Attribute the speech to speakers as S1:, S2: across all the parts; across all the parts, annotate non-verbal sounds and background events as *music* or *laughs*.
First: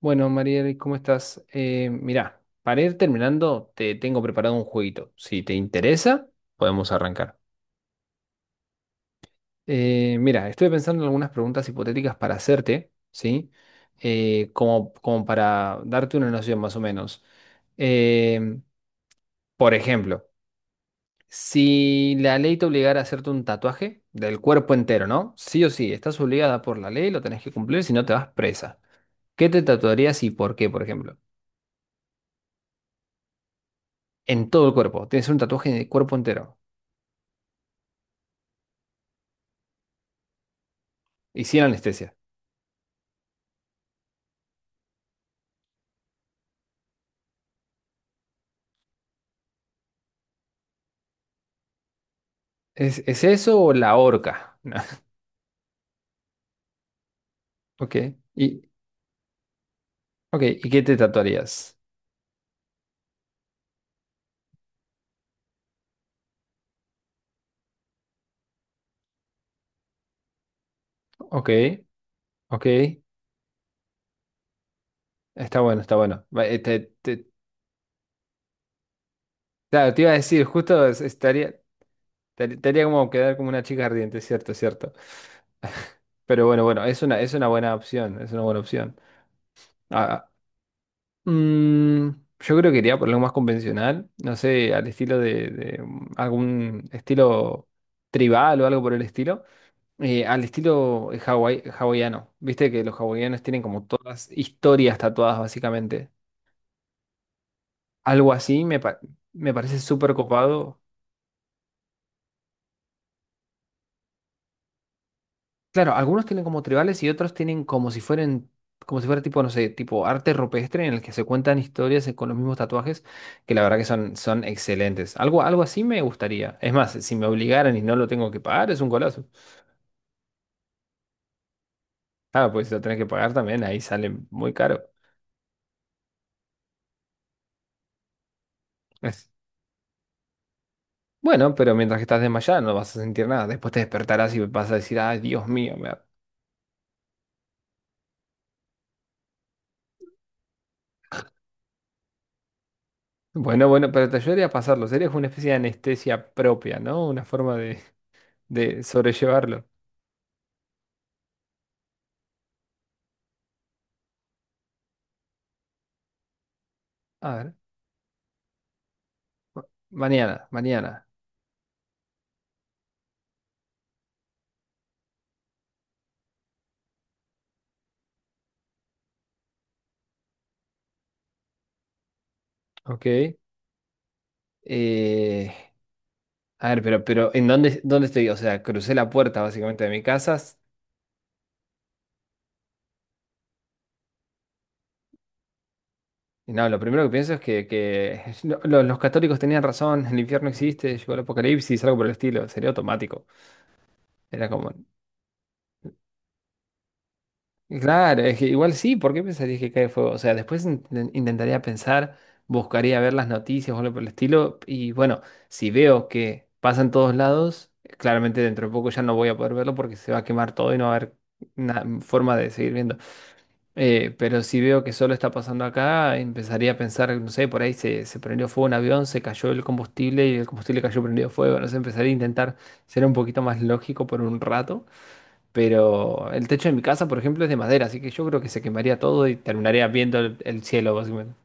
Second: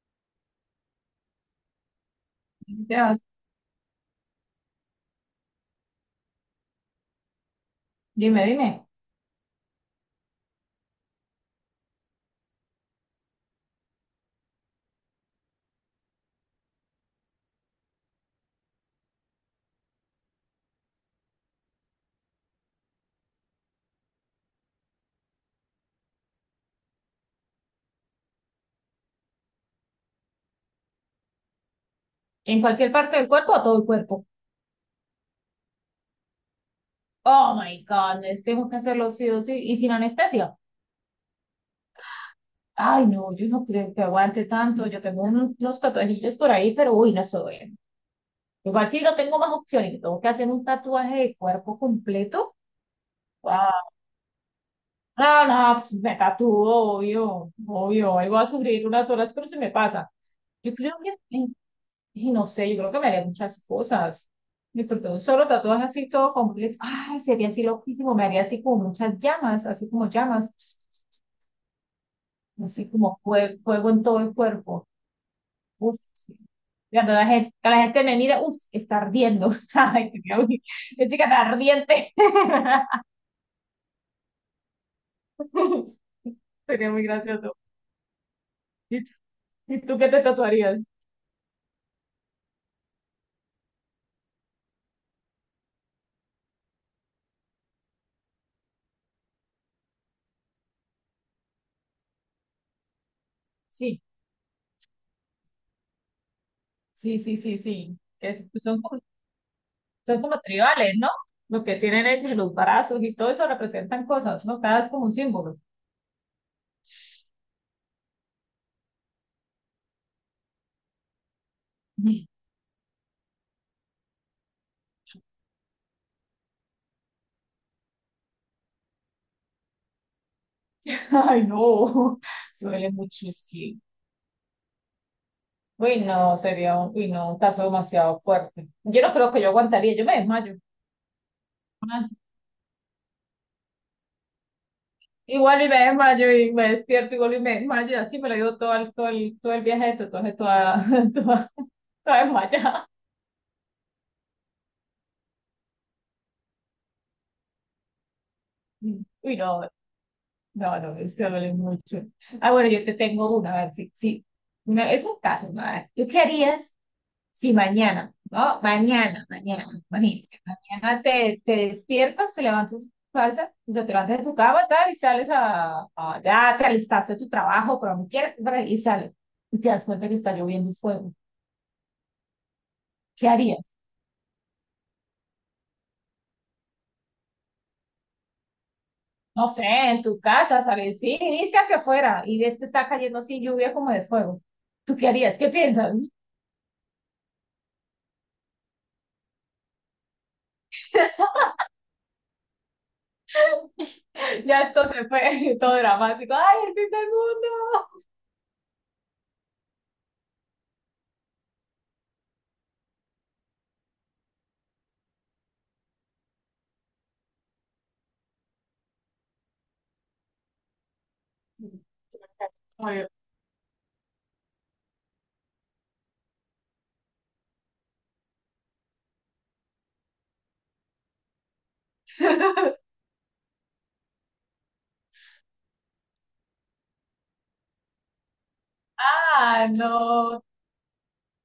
S1: Bueno, Mariel, ¿cómo estás? Mirá, para ir
S2: Sebas.
S1: terminando, te tengo preparado un jueguito. Si te interesa, podemos arrancar.
S2: Dime, dime.
S1: Mira, estoy pensando en algunas preguntas hipotéticas para hacerte, ¿sí? Como para darte una noción más o menos. Em, por ejemplo, si la ley te obligara a hacerte un tatuaje del cuerpo entero, ¿no? Sí o sí, estás obligada por la ley, lo tenés que cumplir, si no te vas presa. ¿Qué te tatuarías y por qué, por ejemplo?
S2: ¿En cualquier parte del cuerpo o todo el cuerpo?
S1: En todo el cuerpo. Tienes un tatuaje en el cuerpo entero
S2: Oh my goodness, tengo que hacerlo sí o sí. ¿Y sin anestesia?
S1: y sin anestesia.
S2: Ay, no, yo no creo que aguante tanto. Yo tengo unos tatuajillos por ahí, pero uy, no soy. Bien. Igual si no tengo más opciones, tengo que hacer un tatuaje de cuerpo completo.
S1: ¿Es
S2: Wow.
S1: eso o la horca? *laughs* No.
S2: No, no, pues me tatúo, obvio,
S1: Ok.
S2: obvio. Ahí voy a
S1: Y,
S2: sufrir unas horas, pero se me pasa.
S1: ok, ¿y
S2: Yo
S1: qué
S2: creo
S1: te
S2: que
S1: tatuarías?
S2: y no sé, yo creo que me haría muchas cosas. Me porque un solo tatuaje así todo completo. Ay, sería así loquísimo. Me haría así como muchas llamas.
S1: Ok, ok.
S2: Así como fuego en todo el cuerpo.
S1: Está bueno, está
S2: Uf,
S1: bueno.
S2: sí.
S1: Va,
S2: Cuando la gente, la gente me mira, uf, está ardiendo. *laughs*
S1: claro, te iba
S2: Ay,
S1: a
S2: sería
S1: decir,
S2: muy, es que está
S1: estaría,
S2: ardiente.
S1: te haría como quedar como una chica ardiente, cierto, cierto.
S2: *laughs*
S1: Pero bueno, bueno,
S2: Sería muy
S1: es una
S2: gracioso.
S1: buena opción, es una buena opción.
S2: ¿Y, y tú qué te
S1: Ah,
S2: tatuarías?
S1: ah, mm, yo creo que iría por algo más convencional, no sé, al estilo de algún estilo tribal o algo por el estilo. Al estilo hawaiano. Viste que los hawaianos tienen como
S2: Sí,
S1: todas historias tatuadas, básicamente.
S2: sí, sí, sí, sí.
S1: Algo
S2: Es,
S1: así me,
S2: son
S1: pa- Me parece súper
S2: son como
S1: copado.
S2: tribales, ¿no? Lo que tienen ellos, los brazos y todo eso representan cosas, ¿no? Cada es como un símbolo.
S1: Claro, algunos tienen como tribales y otros tienen como si fueran, como si fuera tipo, no sé, tipo arte rupestre en el que se cuentan historias
S2: *laughs*
S1: con los mismos tatuajes, que la verdad que son, son excelentes. Algo, algo así me gustaría. Es más, si me obligaran y no lo tengo que pagar, es un golazo.
S2: Ay, no,
S1: Ah, pues si lo
S2: suele
S1: tenés que pagar también, ahí
S2: muchísimo.
S1: sale muy caro.
S2: Uy, no, sería un, uy, no, un caso demasiado fuerte. Yo no creo que
S1: *laughs*
S2: yo aguantaría, yo me desmayo.
S1: Bueno, pero mientras que
S2: Ah,
S1: estás desmayada no vas a sentir nada. Después te despertarás y vas a decir, ay, Dios
S2: Igual y
S1: mío.
S2: me
S1: Me da-".
S2: desmayo y me despierto, igual y me desmayo, y así me lo llevo todo el viaje, entonces toda, *laughs* toda, toda desmayada.
S1: Bueno, bueno, pero te ayudaría a pasarlo. Sería como una especie de anestesia propia, ¿no? Una forma de
S2: Uy, no,
S1: sobrellevarlo.
S2: no, no, es que duele mucho. Ah, bueno, yo te tengo una, a ver si, si, una, es un caso, ¿no? A ver, ¿tú qué harías?
S1: A
S2: Sí,
S1: ver,
S2: mañana, ¿no? Mañana,
S1: ma-
S2: mañana, imagínate.
S1: mañana,
S2: Mañana
S1: mañana.
S2: te, te despiertas, te levantas, salsa, te levantas de tu cama, tal, y sales a, ya te alistaste tu trabajo, pero no quieres, bra, y sales. Y te das cuenta que está lloviendo fuego. ¿Qué
S1: Ok.
S2: harías?
S1: Eh, a ver, pero ¿en dónde, dónde estoy? O sea, crucé la puerta
S2: No sé,
S1: básicamente de mi
S2: en tu
S1: casa. S-
S2: casa, sales, sí, viniste hacia afuera y ves que está cayendo así lluvia como de fuego. ¿Tú qué harías? ¿Qué piensas? *laughs*
S1: Y no, lo primero que pienso es que *laughs* los católicos tenían razón, el infierno existe, llegó el apocalipsis, algo por el estilo. Sería automático. Era
S2: Ya
S1: como,
S2: esto se fue, *laughs* todo dramático. ¡Ay, el fin del mundo!
S1: claro, es que igual sí, ¿por qué pensarías que cae fuego? O sea, después intentaría pensar, buscaría ver las noticias o algo por el estilo, y bueno, si veo que pasa en todos lados, claramente dentro de poco ya no voy a poder verlo porque se va a quemar todo y no va a haber forma de seguir viendo. Pero si veo que solo está pasando acá, empezaría a pensar, no sé, por ahí se prendió fuego un avión, se cayó el combustible y el combustible cayó prendido fuego, no sé, empezaría a intentar
S2: *laughs*
S1: ser un poquito más lógico por un rato. Pero el techo de mi casa, por ejemplo, es de madera, así que yo creo que se quemaría todo y
S2: Ah,
S1: terminaría viendo
S2: no,
S1: el cielo, básicamente.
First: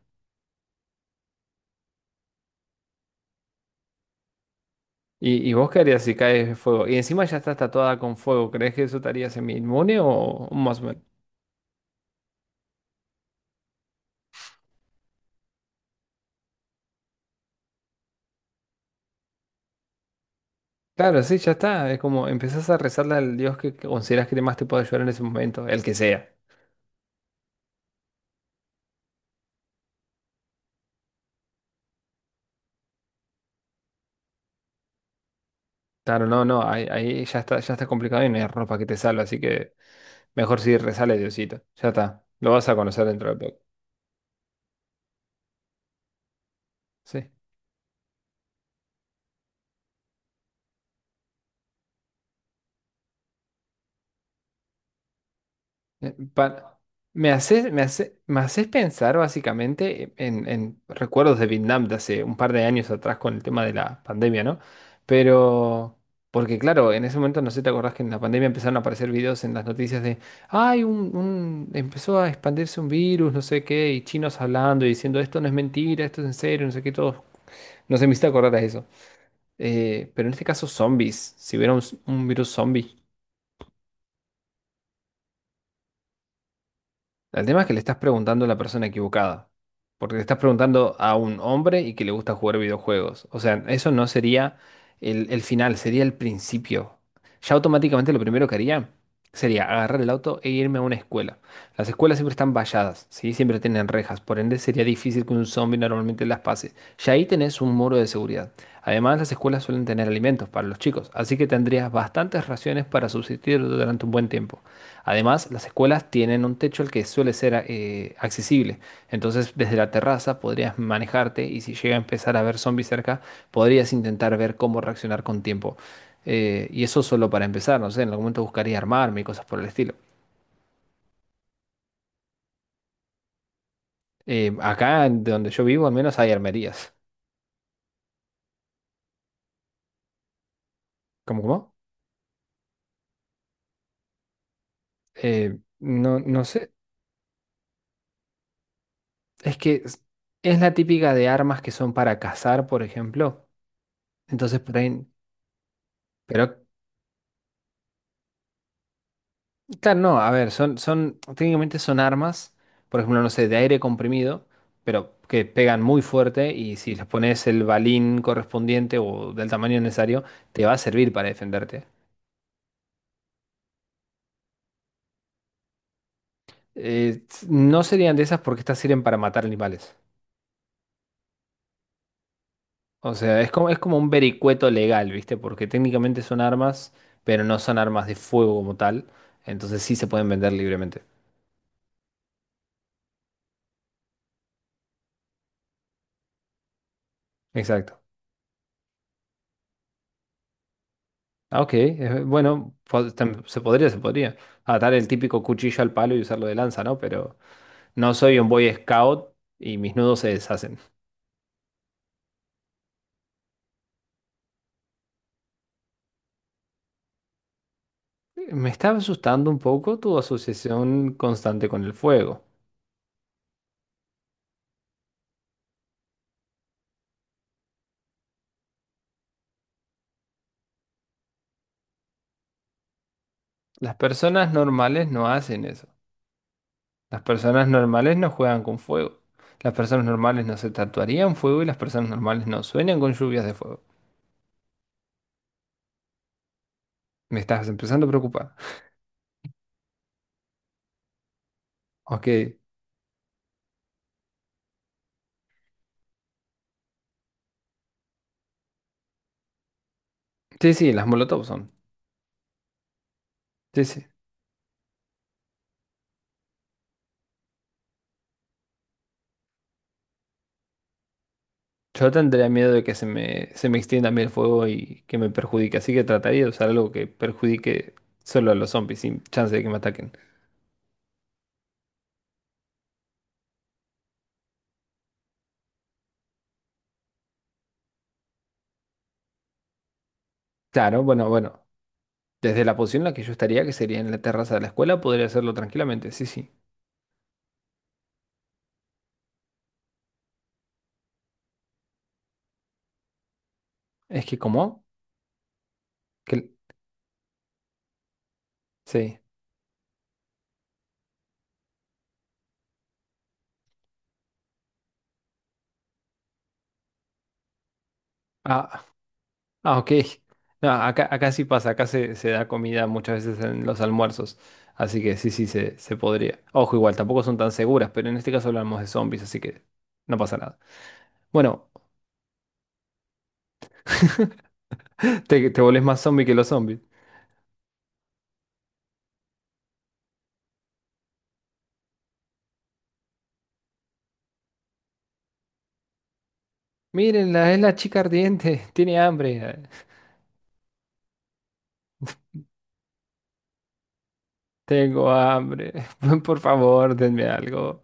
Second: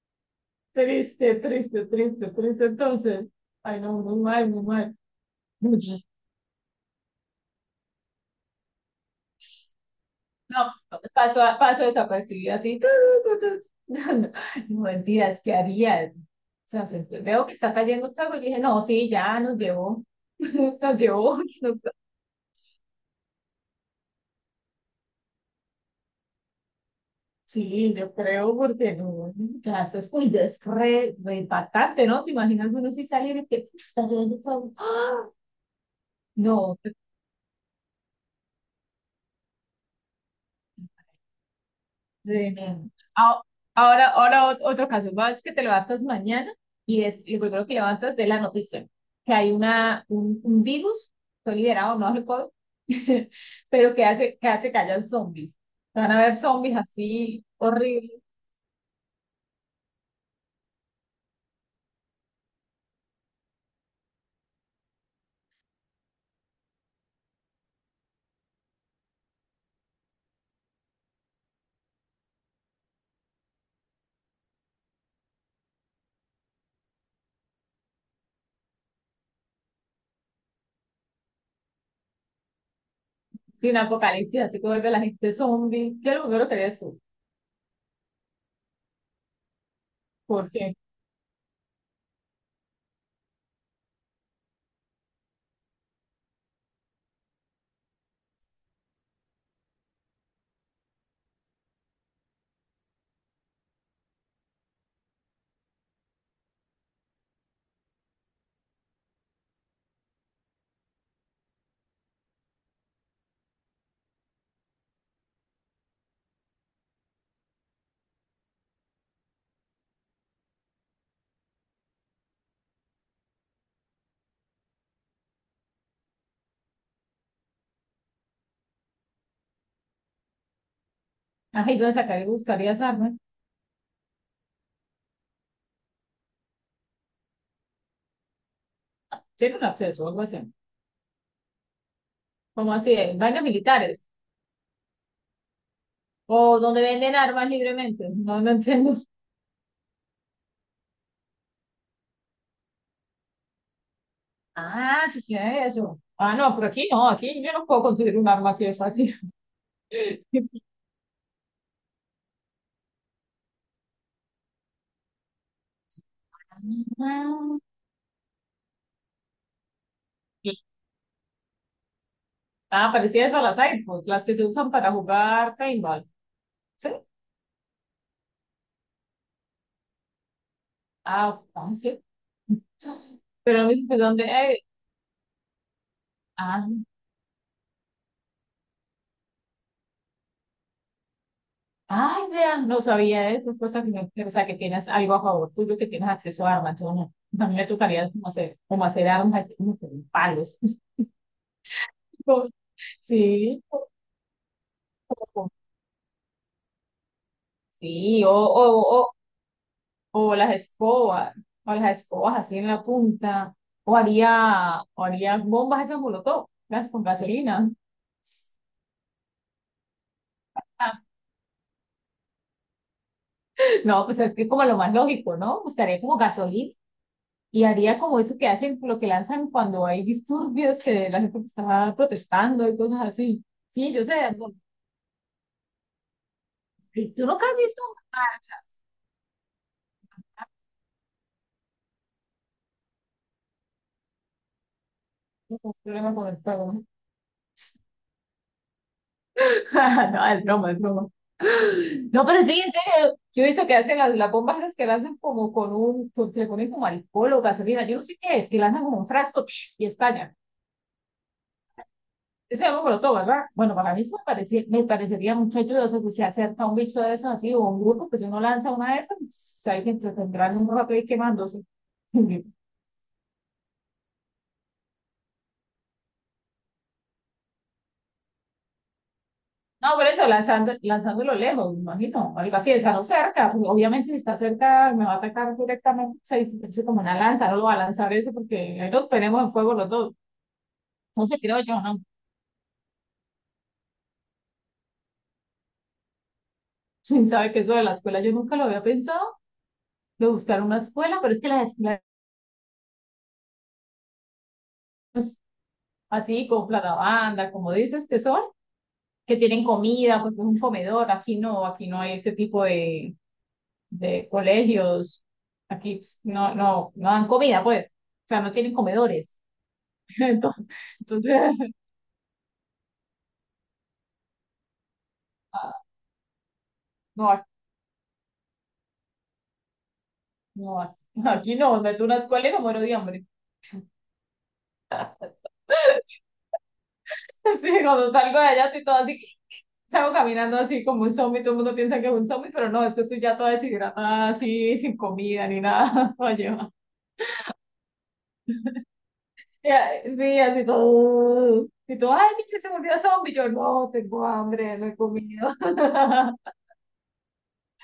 S2: triste, triste, triste, triste. Entonces, ay, no, muy mal, muy mal.
S1: Y vos
S2: No,
S1: qué harías si caes de fuego? Y encima ya estás tatuada con fuego, ¿crees que eso te haría semi-inmune o más o menos?
S2: paso, paso desapercibido así. Tu, tu, tu, tu. *laughs* No, no, no, mentiras, ¿qué harías? O sea, se, veo que está cayendo fuego y dije, no, sí, ya nos llevó. *laughs* Nos
S1: Claro, sí,
S2: llevó.
S1: ya
S2: Nos.
S1: está. Es como empezás a rezarle al Dios que consideras que más te puede ayudar en ese momento, el que sea.
S2: Sí, yo creo, porque no, ya eso es muy des, re, re impactante, ¿no? Te imaginas uno si salir y que "Uf, está cayendo fuego. ¡Ah!".
S1: Claro, no, no,
S2: No.
S1: ahí, ahí ya está complicado y no hay ropa que te salve, así que mejor si rezale a Diosito. Ya está, lo
S2: Sí,
S1: vas a
S2: no.
S1: conocer dentro de
S2: Ah,
S1: poco.
S2: ahora, ahora otro caso, vas que te levantas mañana y es
S1: Sí.
S2: lo primero que levantas de la noticia, que hay un virus, fue liberado, no recuerdo, *laughs* pero que hace que hayan zombies. Van
S1: Eh,
S2: a haber zombies
S1: pa- Me
S2: así,
S1: haces, me hace,
S2: horribles,
S1: me haces pensar básicamente en recuerdos de Vietnam de hace un par de años atrás con el tema de la pandemia, ¿no? Pero, porque claro, en ese momento no sé, ¿te acordás que en la pandemia empezaron a aparecer videos en las noticias de, ay, empezó a expandirse un virus, no sé qué, y chinos hablando y diciendo, esto no es mentira, esto es en serio, no sé qué, todo. No sé, me hiciste acordar a eso. Pero en este caso, zombies, si hubiera un virus zombie.
S2: sin apocalipsis, así que vuelve la gente zombie. Yo lo primero que haría es eso,
S1: El tema es que le estás preguntando a la persona equivocada, porque le estás
S2: porque,
S1: preguntando a un hombre y que le gusta jugar videojuegos. O sea, eso no sería el final, sería el principio. Ya automáticamente lo primero que haría sería agarrar el auto e irme a una escuela. Las escuelas siempre están valladas, ¿sí? Siempre tienen rejas, por ende sería difícil que un zombie normalmente las pase. Ya ahí tenés un muro de seguridad. Además, las escuelas suelen tener alimentos para los chicos, así que tendrías bastantes raciones para subsistir durante un buen tiempo. Además, las escuelas tienen un techo al que suele ser accesible, entonces desde la terraza podrías manejarte y si llega a empezar a ver zombies cerca, podrías intentar ver cómo reaccionar con tiempo. Y eso solo para empezar, no sé, en algún momento buscaría armarme y cosas por el estilo.
S2: ajá, ¿y dónde sacar y buscarías armas?
S1: Acá, de donde yo vivo, al menos hay armerías.
S2: Tiene un acceso o algo así,
S1: ¿Cómo, cómo?
S2: como así, en vainas militares,
S1: Eh, no, no
S2: o
S1: sé,
S2: donde venden armas libremente, no, no entiendo.
S1: es que es la típica de armas que son para cazar, por ejemplo. Entonces, por ahí-
S2: Ah, sí, sí, eso. Ah, no,
S1: pero
S2: pero aquí no, aquí yo no puedo conseguir un arma así de fácil.
S1: claro, no, a ver,
S2: *laughs*
S1: son, son, técnicamente son armas, por ejemplo, no sé, de aire comprimido, pero que pegan muy fuerte y si les pones
S2: Ah,
S1: el balín correspondiente o del tamaño necesario,
S2: sí.
S1: te va a servir para defenderte.
S2: Ah, parecidas a las iPhones, las que se usan para jugar paintball. ¿Sí?
S1: No serían de esas porque estas sirven para matar animales.
S2: Ah, ah, sí.
S1: O sea,
S2: Pero no
S1: es
S2: dices
S1: como
S2: de
S1: un
S2: dónde.
S1: vericueto legal, ¿viste? Porque técnicamente son
S2: Ah,
S1: armas, pero no son armas de fuego como tal, entonces sí se pueden vender libremente.
S2: ay, vean, no sabía eso. Cosa que no, o sea, que tienes algo a favor tuyo, que tienes acceso a armas. Yo no. A mí me
S1: Exacto.
S2: tocaría como hacer armas, aquí, como con palos. *laughs*
S1: Ah, ok. Bueno, se
S2: Sí,
S1: podría,
S2: o-
S1: se podría. Atar el típico
S2: o-
S1: cuchillo al palo y usarlo de lanza, ¿no? Pero no
S2: sí,
S1: soy un Boy Scout y mis nudos se
S2: o las
S1: deshacen.
S2: escobas, o las escobas así en la punta, o haría bombas esas molotov, las con gasolina.
S1: Me está asustando un poco tu asociación
S2: *laughs*
S1: constante con el fuego.
S2: No, pues es que como lo más lógico, ¿no? Buscaría como gasolina y haría como eso que hacen, lo que lanzan cuando hay disturbios, que la gente está protestando y cosas así. Sí,
S1: Las
S2: yo sé, no,
S1: personas normales no hacen eso. Las
S2: tú nunca has
S1: personas
S2: visto
S1: normales no juegan con fuego. Las personas normales no se tatuarían fuego y las personas normales no sueñan con lluvias de fuego.
S2: un problema con el fuego.
S1: Me estás empezando a preocupar.
S2: *laughs* No, es broma, es broma. No,
S1: Ok.
S2: pero sí, en serio, yo he visto que hacen las bombas esas que lanzan como con un, con, que le ponen como alcohol o gasolina, yo no sé qué es, que lanzan como un frasco psh, y estalla.
S1: Sí, sí, las molotov son.
S2: Eso es molotov, ¿verdad? Bueno,
S1: Sí,
S2: para mí
S1: sí.
S2: eso me, parece, me parecería mucho ayudoso si se acerca un bicho de esos así o un grupo que si uno lanza una de esas, pues, ahí se entretendrán un rato ahí quemándose.
S1: Yo tendría
S2: *laughs*
S1: miedo de que se me extienda a mí el fuego y que me perjudique, así que trataría de usar algo que perjudique solo a los zombies, sin chance de que me
S2: No, por
S1: ataquen.
S2: eso, lanzando, lanzándolo lejos, me imagino, algo así, o sea, no cerca, pues, obviamente si está cerca me va a atacar directamente, o sea, es como una lanza, no lo va a lanzar eso porque ahí nos tenemos en fuego los dos.
S1: Claro,
S2: No
S1: bueno,
S2: sé, creo
S1: bueno.
S2: yo, no. *laughs*
S1: Desde la posición en la que yo estaría, que sería en la terraza de la escuela, podría hacerlo tranquilamente, sí, sí.
S2: Sí, sabe que eso de la escuela yo nunca lo había pensado, de buscar una escuela, pero es que las escuelas
S1: Es que, ¿cómo? Que,
S2: así, con banda, como dices, que son,
S1: sí.
S2: que tienen comida, pues es un comedor, aquí no hay ese tipo de colegios, aquí pues, no, no, no dan comida, pues, o sea, no tienen
S1: Ah,
S2: comedores.
S1: ah, ok.
S2: *laughs* Entonces,
S1: No, acá, acá
S2: entonces
S1: sí pasa, acá se da comida muchas veces en los almuerzos, así que sí, sí,
S2: ah,
S1: se podría. Ojo, igual, tampoco
S2: no,
S1: son
S2: aquí
S1: tan seguras, pero en este caso hablamos de zombies, así que no pasa nada.
S2: no, aquí
S1: Bueno.
S2: no, meto una escuela y me muero de hambre. *laughs*
S1: Te volvés más zombie que los zombies.
S2: Sí, cuando salgo de allá estoy toda así. Salgo caminando así como un zombie, todo el mundo piensa que es un zombie, pero no, es que estoy ya toda deshidratada, así, sin comida ni nada. *laughs* Oye, ma.
S1: Mírenla, es la chica ardiente, *laughs* tiene hambre.
S2: Ya, sí, así todo. Y todo, ay, mira, se volvió zombie. Yo no, tengo hambre, no he
S1: Tengo
S2: comido.
S1: hambre. *laughs* Por
S2: *laughs*
S1: favor, denme algo.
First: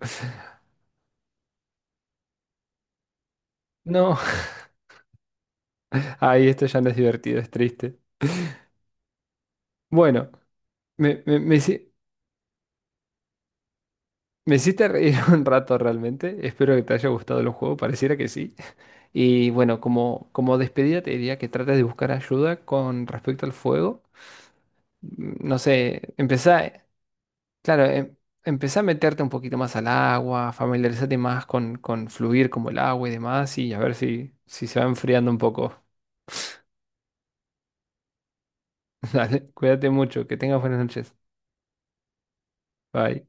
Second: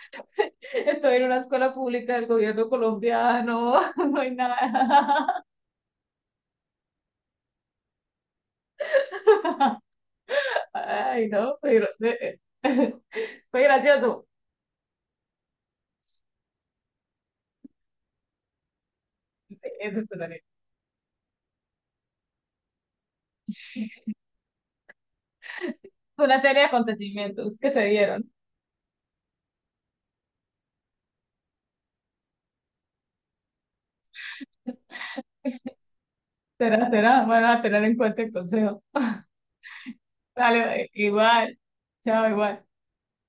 S2: Estoy en una escuela pública del gobierno colombiano, *laughs*
S1: No,
S2: no hay nada.
S1: *laughs* ahí esto ya no es divertido, es triste.
S2: *laughs*
S1: Bueno, me,
S2: Ay,
S1: me, me,
S2: no, pero.
S1: hici-
S2: *laughs* Fue gracioso.
S1: me hiciste reír *laughs* un rato realmente. Espero que te haya gustado el juego, pareciera que sí. Y bueno,
S2: Eso es
S1: como,
S2: una
S1: como despedida te diría que trates de buscar ayuda con respecto al fuego. No sé,
S2: *laughs* una serie de
S1: empezá.
S2: acontecimientos que
S1: Claro,
S2: se dieron.
S1: empezá a meterte un poquito más al agua, familiarizate más con fluir como el agua y demás, y a ver si, si se va enfriando un poco.
S2: Será, será, van a tener en cuenta el consejo.
S1: *laughs* Dale, cuídate mucho, que tengas buenas
S2: Dale,
S1: noches.
S2: igual. Chao, igual.
S1: Bye.